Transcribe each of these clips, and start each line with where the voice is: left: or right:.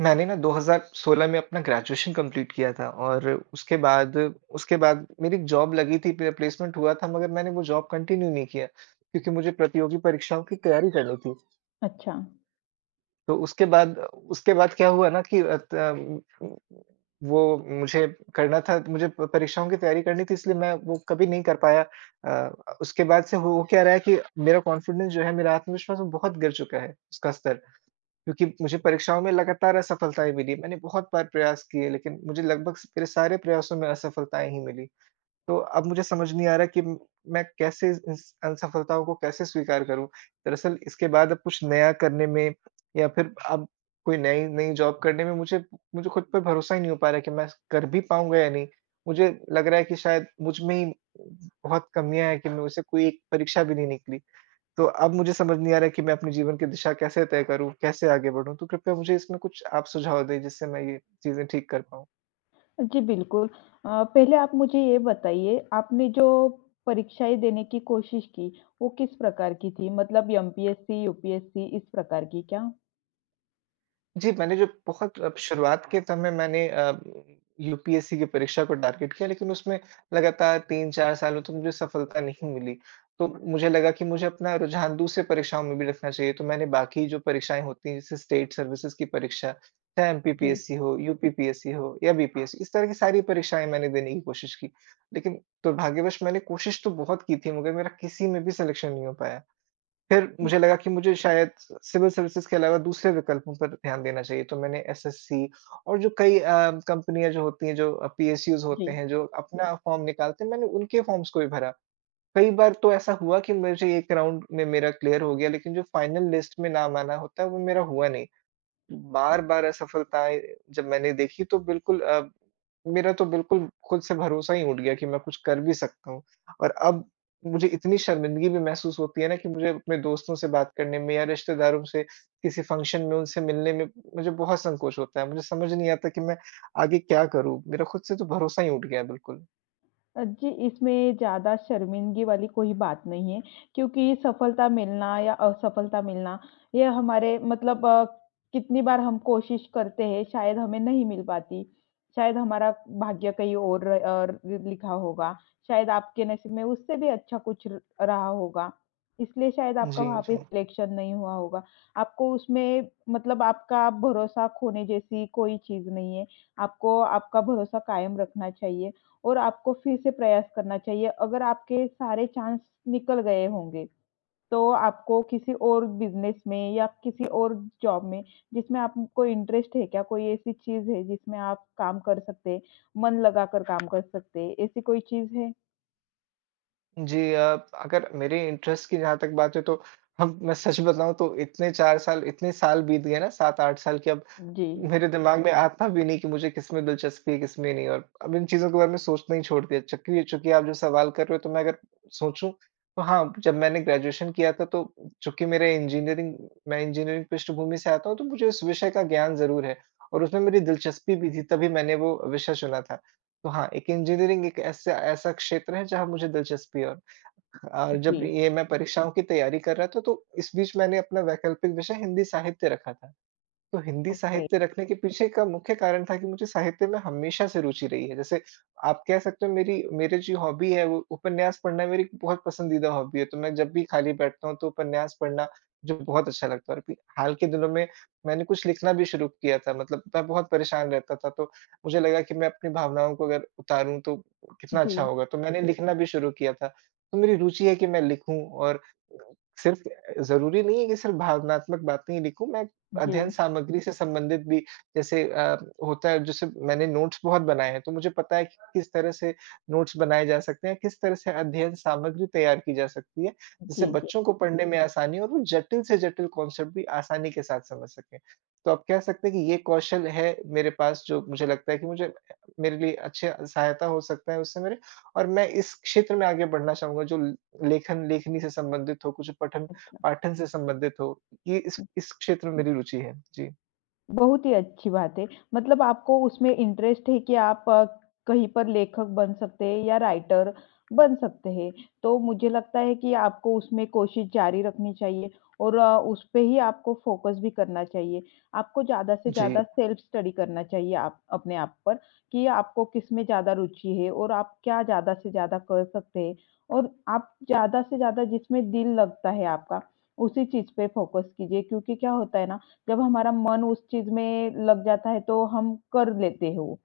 right: मैंने ना 2016 में अपना ग्रेजुएशन कंप्लीट किया था और उसके बाद मेरी जॉब लगी थी, प्लेसमेंट हुआ था मगर मैंने वो जॉब कंटिन्यू नहीं किया, क्योंकि मुझे प्रतियोगी परीक्षाओं की तैयारी करनी थी।
left: अच्छा,
right: तो उसके बाद क्या हुआ ना कि वो मुझे करना था, मुझे प परीक्षाओं की तैयारी करनी थी, इसलिए मैं वो कभी नहीं कर पाया। अ, उसके बाद से हो क्या रहा है कि मेरा कॉन्फिडेंस जो है, मेरा आत्मविश्वास वो बहुत गिर चुका है, उसका स्तर। क्योंकि मुझे परीक्षाओं में लगातार असफलताएँ मिली। मैंने बहुत बार प्रयास किए लेकिन मुझे लगभग स मेरे सारे प्रयासों में असफलताएँ ही मिली। तो अब मुझे समझ नहीं आ रहा कि म मैं कैसे इस असफलताओं को कैसे स्वीकार करूँ? दरअसल इसके बाद अब कुछ नया करने में या फिर अब कोई नई नई जॉब करने में मुझे मुझे खुद पे भरोसा ही नहीं हो पा रहा है कि मैं कर भी पाऊँगा या नहीं। मुझे लग रहा है कि शायद मुझ में ही बहुत कमियाँ हैं कि मुझसे कोई एक परीक्षा भी नहीं निकली। तो अब मुझे समझ नहीं आ रहा है कि मैं अपने जीवन की दिशा कैसे तय करूँ? कैसे आगे बढ़ूँ? तो कृपया मुझे इसमें कुछ आप सुझाव दें जिससे मैं ये चीज़ें ठीक कर पाऊँ।
left: जी बिल्कुल। पहले आप मुझे ये बताइए, आपने जो परीक्षाएँ देने की कोशिश की, वो किस प्रकार की थी? मतलब एमपीएससी, यूपीएससी इस प्रकार की क्या?
right: जी, मैंने जो बहुत शुरुआत के समय मैंने यूपीएससी की परीक्षा को टारगेट किया, लेकिन उसमें लगातार 3-4 सालों तक मुझे सफलता नहीं मिली। तो मुझे लगा कि मुझे अपना रुझान दूसरे परीक्षाओं में भी रखना चाहिए, तो मैंने बाकी जो परीक्षाएँ होती हैं, जैसे स्टेट सर्विसेज़ की परीक्षा, चाहे
left: जी।
right: एमपीपीएससी हो, यूपीपीएससी हो या बीपीएससी, इस तरह की सारी परीक्षाएँ मैंने देने की कोशिश की। लेकिन दुर्भाग्यवश मैंने कोशिश तो बहुत की थी, मगर मेरा किसी में भी सिलेक्शन नहीं हो पाया। फिर
left: उ,
right: मुझे लगा कि मुझे शायद सिविल सर्विसेज़ के अलावा दूसरे विकल्पों पर ध्यान देना चाहिए, तो मैंने एसएससी और जो कई कंपनियाँ जो होती हैं, जो पीएसयूज़
left: जी।
right: होते हैं, जो अपना फ़ॉर्म निकालते हैं, मैंने उनके फ़ॉर्म्स को भी भरा। कई बार तो ऐसा हुआ कि मुझे 1 राउंड में मेरा क्लियर हो गया, लेकिन जो फाइनल लिस्ट में नाम आना होता है, वो मेरा हुआ नहीं। बार-बार असफलताएँ जब मैंने देखी तो मेरा तो बिल्कुल खुद से भरोसा ही उठ गया कि मैं कुछ कर भी सकता हूँ। और अब मुझे इतनी शर्मिंदगी भी महसूस होती है ना कि मुझे अपने दोस्तों से बात करने में या रिश्तेदारों से किसी फ़ंक्शन में उनसे मिलने में मुझे बहुत संकोच होता है। मुझे समझ नहीं आता कि मैं आगे क्या करूँ? मेरा खुद से तो भरोसा ही उठ गया है बिल्कुल।
left: जी, इसमें ज़्यादा शर्मिंदगी वाली कोई बात नहीं है, क्योंकि सफलता मिलना या असफलता मिलना, ये हमारे मतलब कितनी बार हम कोशिश करते हैं, शायद हमें नहीं मिल पाती। शायद हमारा भाग्य कहीं और लिखा होगा, शायद आपके नसीब में उससे भी अच्छा कुछ र रहा होगा, इसलिए शायद आपका
right: जी,
left: वहाँ पे
right: जी।
left: सिलेक्शन नहीं हुआ होगा। आपको उसमें मतलब आपका भरोसा खोने जैसी कोई चीज़ नहीं है, आपको आपका भरोसा कायम रखना चाहिए। और आपको फिर से प्रयास करना चाहिए। अगर आपके सारे चांस निकल गए होंगे, तो आपको किसी और बिज़नेस में या किसी और जॉब में, जिसमें आपको इंटरेस्ट है क्या? कोई ऐसी चीज़ है जिसमें आप काम कर सकते हैं, मन लगाकर काम कर सकते हैं, ऐसी कोई चीज़ है?
right: जी, अगर मेरे इंटरेस्ट की जहाँ तक बात है तो हम मैं सच बताऊँ तो इतने साल बीत गए ना, 7-8 साल कि अब
left: जी,
right: मेरे दिमाग में आता भी नहीं कि मुझे किसमें दिलचस्पी है, किसमें नहीं और अब इन चीज़ों के बारे में सोचना ही छोड़ दिया। चूँकि चूँकि आप जो सवाल कर रहे हो तो मैं अगर सोचूँ तो हाँ, जब मैंने ग्रेजुएशन किया था तो चूँकि मेरे इंजीनियरिंग मैं इंजीनियरिंग पृष्ठभूमि से आता हूँ तो मुझे उस विषय का ज्ञान ज़रूर है और उसमें मेरी दिलचस्पी भी थी तभी मैंने वो विषय चुना था। तो हाँ, एक इंजीनियरिंग एक ऐसा ऐसा क्षेत्र है जहाँ मुझे दिलचस्पी है। और जब
left: जी,
right: ये मैं परीक्षाओं की तैयारी कर रहा था तो इस बीच मैंने अपना वैकल्पिक विषय हिंदी साहित्य रखा था। तो हिंदी
left: ओके।
right: साहित्य रखने के पीछे का मुख्य कारण था कि मुझे साहित्य में हमेशा से रुचि रही है। जैसे आप कह सकते हो, मेरी मेरी जो हॉबी है वो उपन्यास पढ़ना मेरी बहुत पसंदीदा हॉबी है। तो मैं जब भी खाली बैठता हूँ तो उपन्यास पढ़ना जो बहुत अच्छा लगता है। और अभी हाल के दिनों में मैंने कुछ लिखना भी शुरू किया था। मतलब मैं बहुत परेशान रहता था तो मुझे लगा कि मैं अपनी भावनाओं को अगर उतारूँ तो कितना अच्छा
left: जी,
right: होगा। तो मैंने लिखना भी शुरू किया था। तो मेरी रुचि है कि मैं लिखूँ और सिर्फ़ ज़रूरी नहीं है कि सिर्फ़ भावनात्मक बातें ही लिखूँ, मैं
left: जी,
right: अध्ययन सामग्री से संबंधित भी जैसे होता है, जैसे मैंने नोट्स बहुत बनाए हैं, तो मुझे पता है कि किस तरह से नोट्स बनाए जा सकते हैं, किस तरह से अध्ययन सामग्री तैयार की जा सकती है, जिससे
left: जी, जी,
right: बच्चों को पढ़ने में आसानी हो और वो जटिल से जटिल कॉन्सेप्ट भी आसानी के साथ समझ सकें। तो आप कह सकते हैं कि ये कौशल है मेरे पास जो मुझे लगता है कि मुझे मेरे लिए अच्छे सहायता हो सकता है उससे मेरे। और मैं इस क्षेत्र में आगे बढ़ना चाहूँगा जो लेखनी से संबंधित हो, कुछ पठन
left: अच्छा।
right: पाठन से संबंधित हो, ये इस क्षेत्र में मेरी रुचि है। जी।
left: बहुत ही अच्छी बात है। मतलब आपको उसमें इंटरेस्ट है कि आप कहीं पर लेखक बन सकते हैं या राइटर बन सकते हैं। तो मुझे लगता है कि आपको उसमें कोशिश जारी रखनी चाहिए और उसपे ही आपको फ़ोकस भी करना चाहिए। आपको ज़्यादा से
right: जी।
left: ज़्यादा सेल्फ स्टडी करना चाहिए आप अपने आप पर कि आपको किसमें ज़्यादा रुचि है और आप क्या ज़्यादा से ज़्यादा कर सकते हैं और आप ज़्यादा से ज़्यादा जिसमें दिल लगता है आपका, उसी चीज़ पे फ़ोकस कीजिए क्योंकि क्या होता है ना जब हमारा मन उस चीज़ में लग जाता है तो हम कर लेते हैं वो।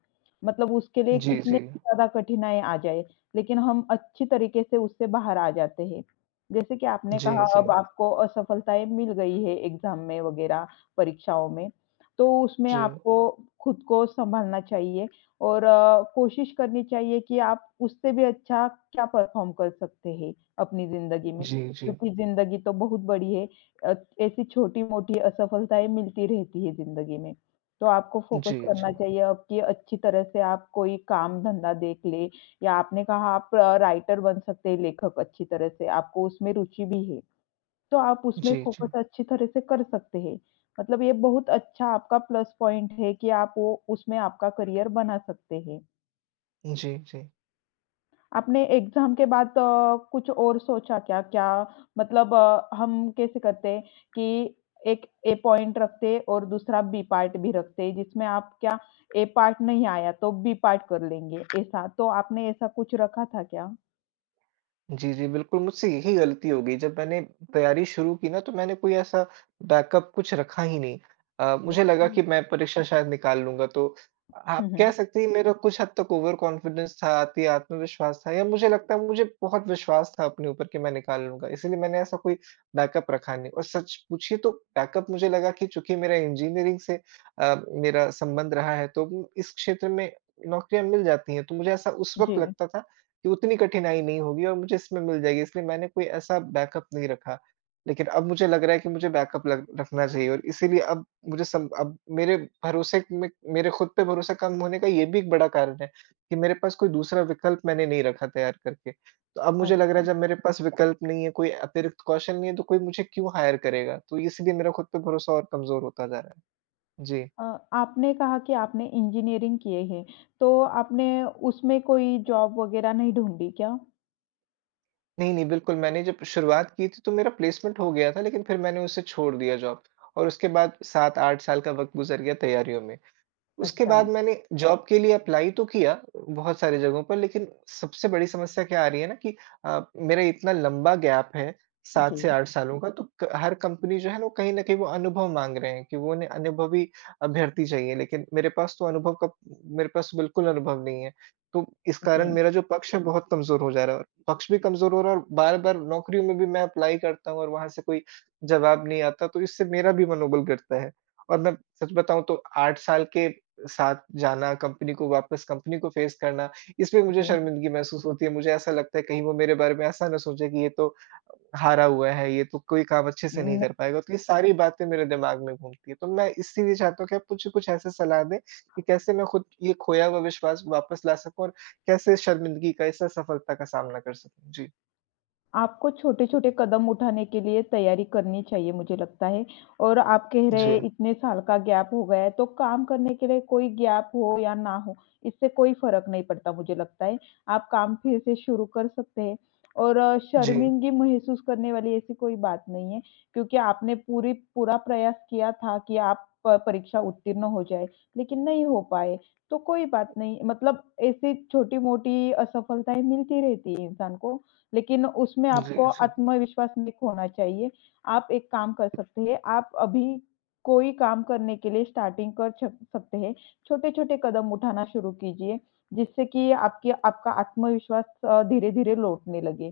left: मतलब उसके लिए
right: जी,
left: कितने
right: जी।
left: ज़्यादा कठिनाई आ जाए, लेकिन हम अच्छी तरीके से उससे बाहर आ जाते हैं। जैसे कि आपने
right: जी,
left: कहा
right: जी।
left: अब आपको असफलताएँ मिल गई है एग्ज़ाम में वग़ैरह परीक्षाओं में, तो उसमें
right: जी।
left: आपको खुद को सँभालना चाहिए और कोशिश करनी चाहिए कि आप उससे भी अच्छा क्या परफ़ॉर्म कर सकते हैं अपनी ज़िंदगी में।
right: जी, जी।
left: क्योंकि ज़िंदगी तो बहुत बड़ी है, अ, ऐसी छोटी-मोटी असफलताएँ मिलती रहती है ज़िंदगी में, तो आपको फ़ोकस
right: जी,
left: करना
right: जी।
left: चाहिए अब कि अच्छी तरह से आप कोई काम-धंधा देख लें या आपने कहा आप राइटर बन सकते हैं, लेखक अच्छी तरह से, आपको उसमें रुचि भी है, तो आप उसमें
right: जी, जी।
left: फ़ोकस अच्छी तरह से कर सकते हैं। मतलब ये बहुत अच्छा आपका प्लस पॉइंट है कि आप वो उसमें आपका करियर बना सकते हैं।
right: जी, जी।
left: आपने एग्ज़ाम के बाद कुछ और सोचा क्या? क्या मतलब हम कैसे करते कि एक ए पॉइंट रखते और दूसरा बी पार्ट भी रखते, जिसमें आप क्या ए पार्ट नहीं आया तो बी पार्ट कर लेंगे, ऐसा। तो आपने ऐसा कुछ रखा था क्या?
right: जी, जी, बिल्कुल, मुझसे यही गलती हो गई। जब मैंने तैयारी शुरू की ना तो मैंने कोई ऐसा बैकअप कुछ रखा ही नहीं। मुझे
left: ओके।
right: लगा कि मैं परीक्षा शायद निकाल लूँगा, तो
left: हुँ,
right: आप
left: हुँ।
right: कह सकते हैं मेरा कुछ हद तक ओवर कॉन्फिडेंस था, अति आत्मविश्वास था या मुझे लगता है मुझे बहुत विश्वास था अपने ऊपर कि मैं निकाल लूँगा, इसीलिए मैंने ऐसा कोई बैकअप रखा नहीं। और सच पूछिए तो बैकअप मुझे लगा कि चूँकि मेरा इंजीनियरिंग से मेरा संबंध रहा है तो इस क्षेत्र में नौकरियाँ मिल जाती हैं, तो मुझे ऐसा उस वक़्त
left: जी,
right: लगता था कि उतनी कठिनाई नहीं होगी और मुझे इसमें मिल जाएगी, इसलिए मैंने कोई ऐसा बैकअप नहीं रखा। लेकिन अब मुझे लग रहा है कि मुझे बैकअप लग रखना चाहिए और इसीलिए अब मुझे सम अब मेरे भरोसे में मेरे खुद पे भरोसा कम होने का ये भी एक बड़ा कारण है कि मेरे पास कोई दूसरा विकल्प मैंने नहीं रखा तैयार करके। तो अब मुझे लग रहा
left: अच्छा।
right: है जब मेरे पास विकल्प नहीं है, कोई अतिरिक्त कौशल नहीं है, तो कोई मुझे क्यों हायर करेगा? तो इसलिए मेरा खुद पे भरोसा और कमज़ोर होता जा रहा है। जी।
left: अ, आपने कहा कि आपने इंजीनियरिंग किए हैं, तो आपने उसमें कोई जॉब वगैरह नहीं ढूँढी क्या?
right: नहीं, नहीं, बिल्कुल मैंने जब शुरुआत की थी तो मेरा प्लेसमेंट हो गया था लेकिन फिर मैंने उसे छोड़ दिया जॉब और उसके बाद 7-8 साल का वक़्त गुज़र गया तैयारियों में। उसके
left: अच्छा,
right: बाद मैंने जॉब के लिए अप्लाई तो किया बहुत सारी जगहों पर, लेकिन सबसे बड़ी समस्या क्या आ रही है ना कि मेरा इतना लंबा गैप है
left: जी,
right: 7 से 8 सालों का, तो क हर कंपनी जो है ना वो कहीं न कहीं वो अनुभव माँग रहे हैं कि वो उन्हें अनुभवी अभ्यर्थी चाहिए, लेकिन मेरे पास बिल्कुल अनुभव नहीं है। तो इस कारण
left: जी,
right: मेरा जो पक्ष है बहुत कमज़ोर हो जा रहा है और पक्ष भी कमज़ोर हो रहा है और बार-बार नौकरियों में भी मैं अप्लाई करता हूँ और वहाँ से कोई जवाब नहीं आता, तो इससे मेरा भी मनोबल गिरता है। और मैं सच बताऊँ तो 8 साल के साथ जाना, कंपनी को फेस करना, इसमें मुझे
left: जी।
right: शर्मिंदगी महसूस होती है। मुझे ऐसा लगता है कहीं वो मेरे बारे में ऐसा ना सोचे कि ये तो हारा हुआ है, ये तो कोई काम अच्छे से नहीं कर पाएगा। तो ये सारी बातें मेरे दिमाग में घूमती हैं। तो मैं इसीलिए चाहता हूँ कि आप कुछ कुछ ऐसे सलाह दें कि कैसे मैं खुद ये खोया हुआ विश्वास वापस ला सकूँ और कैसे इस शर्मिंदगी का, इस असफलता का सामना कर सकूँ? जी,
left: आपको छोटे-छोटे कदम उठाने के लिए तैयारी करनी चाहिए मुझे लगता है और आप कह रहे
right: जी,
left: हैं इतने साल का गैप हो गया है, तो काम करने के लिए कोई गैप हो या ना हो, इससे कोई फ़र्क नहीं पड़ता मुझे लगता है। आप काम फिर से शुरू कर सकते हैं और
right: जी,
left: शर्मिंदगी महसूस करने वाली ऐसी कोई बात नहीं है क्योंकि आपने पूरी पूरा प्रयास किया था कि आप प परीक्षा उत्तीर्ण हो जाए, लेकिन नहीं हो पाए, तो कोई बात नहीं। मतलब ऐसी छोटी-मोटी असफलताएँ मिलती रहती है इंसान को, लेकिन उसमें आपको
right: जी,
left: आत्मविश्वास नहीं खोना चाहिए। आप एक काम कर सकते हैं, आप अभी कोई काम करने के लिए स्टार्टिंग कर छ सकते हैं। छोटे-छोटे कदम उठाना शुरू कीजिए, जिससे कि आपकी आपका आत्मविश्वास धीरे-धीरे लौटने लगे,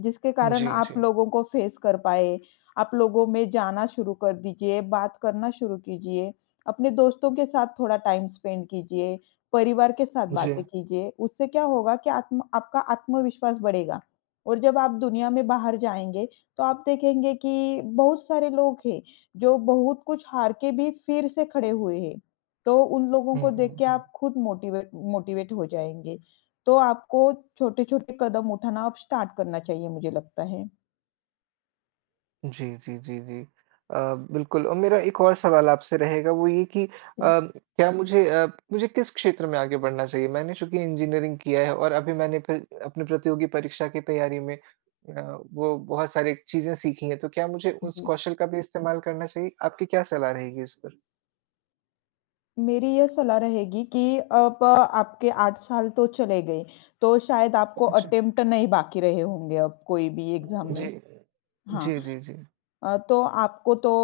left: जिसके
right: जी,
left: कारण
right: जी,
left: आप
right: जी।
left: लोगों को फेस कर पाएँ। आप लोगों में जाना शुरू कर दीजिए, बात करना शुरू कीजिए, अपने दोस्तों के साथ थोड़ा टाइम स्पेंड कीजिए, परिवार के साथ
right: जी।
left: बातें कीजिए। उससे क्या होगा कि आत्म आपका आत्मविश्वास बढ़ेगा। और जब आप दुनिया में बाहर जाएँगे, तो आप देखेंगे कि बहुत सारे लोग हैं, जो बहुत कुछ हार के भी फिर से खड़े हुए हैं। तो उन लोगों
right: हुँ,
left: को
right: हुँ,
left: देख के
right: हुँ।
left: आप खुद मोटिवेट मोटिवेट हो जाएँगे। तो आपको छोटे-छोटे कदम उठाना अब स्टार्ट करना चाहिए मुझे लगता है।
right: जी, जी, जी, जी। बिल्कुल और मेरा एक और सवाल आपसे रहेगा वो ये कि
left: जी,
right: क्या मुझे किस क्षेत्र में आगे बढ़ना चाहिए? मैंने चूँकि इंजीनियरिंग किया है और अभी मैंने फिर अपनी प्रतियोगी परीक्षा की तैयारी में वो बहुत सारी चीज़ें सीखी हैं, तो क्या मुझे उस
left: जी।
right: कौशल का भी इस्तेमाल करना चाहिए? आपकी क्या सलाह रहेगी इस पर?
left: मेरी ये सलाह रहेगी कि अब आपके 8 साल तो चले गए, तो शायद आपको
right: जी,
left: अटेम्प्ट नहीं बाकी रहे होंगे अब कोई भी एग्ज़ाम में। हाँ।
right: जी, जी, जी।
left: तो आपको तो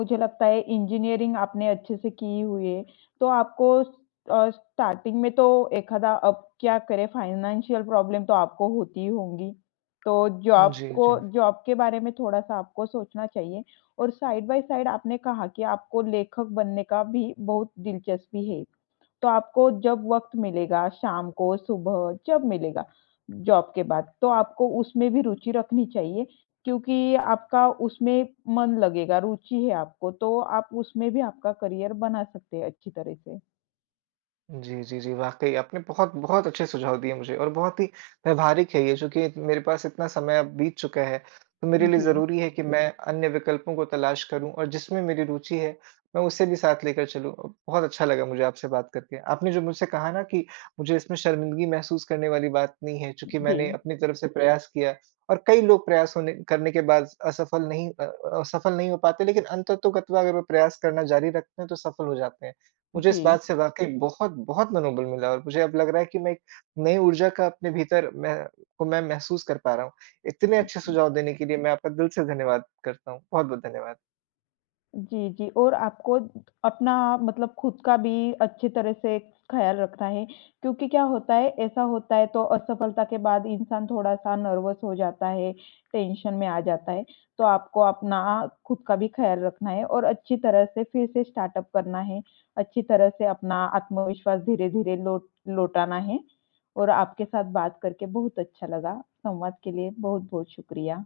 left: मुझे लगता है इंजीनियरिंग आपने अच्छे से की हुई है, तो आपको स्टार्टिंग में तो एखादा अब क्या करें फाइनेंशियल प्रॉब्लम तो आपको होती ही होंगी। तो जॉब
right: जी, जी।
left: को
right: जी,
left: जॉब के बारे में थोड़ा-सा आपको सोचना चाहिए और साइड बाय साइड आपने कहा कि आपको लेखक बनने का भी बहुत दिलचस्पी है। तो आपको जब वक़्त मिलेगा, शाम को, सुबह, जब मिलेगा जॉब के बाद, तो आपको उसमें भी रुचि रखनी चाहिए क्योंकि आपका उसमें मन लगेगा, रुचि है आपको, तो आप उसमें भी आपका करियर बना सकते हैं अच्छी तरह से।
right: जी, जी, जी। वाक़ई आपने बहुत, बहुत अच्छे सुझाव दिए मुझे और बहुत ही व्यावहारिक है ये। चूँकि मेरे पास इतना समय अब बीत चुका है, तो मेरे लिए
left: जी,
right: ज़रूरी है कि मैं अन्य विकल्पों को तलाश करूँ और जिसमें मेरी रुचि है, मैं उसे भी साथ लेकर चलूँ। बहुत अच्छा लगा मुझे आपसे बात करके। आपने जो मुझसे कहा ना कि मुझे इसमें शर्मिंदगी महसूस करने वाली बात नहीं है चूँकि मैंने
left: जी,
right: अपनी तरफ से प्रयास किया और कई लोग प्रयास होने करने के बाद असफल नहीं अ अ, सफल नहीं हो पाते लेकिन अंततोगत्वा अगर वो प्रयास करना जारी रखते हैं, तो सफल हो जाते हैं। मुझे
left: जी।
right: इस बात से वाक़ई जी। बहुत, बहुत मनोबल मिला और मुझे अब लग रहा है कि मैं एक नई ऊर्जा का अपने भीतर मैं को मैं महसूस कर पा रहा हूँ। इतने अच्छे सुझाव देने के लिए मैं आपका दिल से धन्यवाद करता हूँ। बहुत-बहुत धन्यवाद।
left: जी, जी और आपको अपना मतलब खुद का भी अच्छी तरह से ख़्याल रखना है, क्योंकि क्या होता है, ऐसा होता है तो असफलता के बाद इंसान थोड़ा-सा नर्वस हो जाता है, टेंशन में आ जाता है। तो आपको अपना खुद का भी ख़्याल रखना है और अच्छी तरह से फिर से स्टार्टअप करना है, अच्छी तरह से अपना आत्मविश्वास धीरे-धीरे लौटाना है और आपके साथ बात करके बहुत अच्छा लगा। संवाद के लिए बहुत-बहुत शुक्रिया।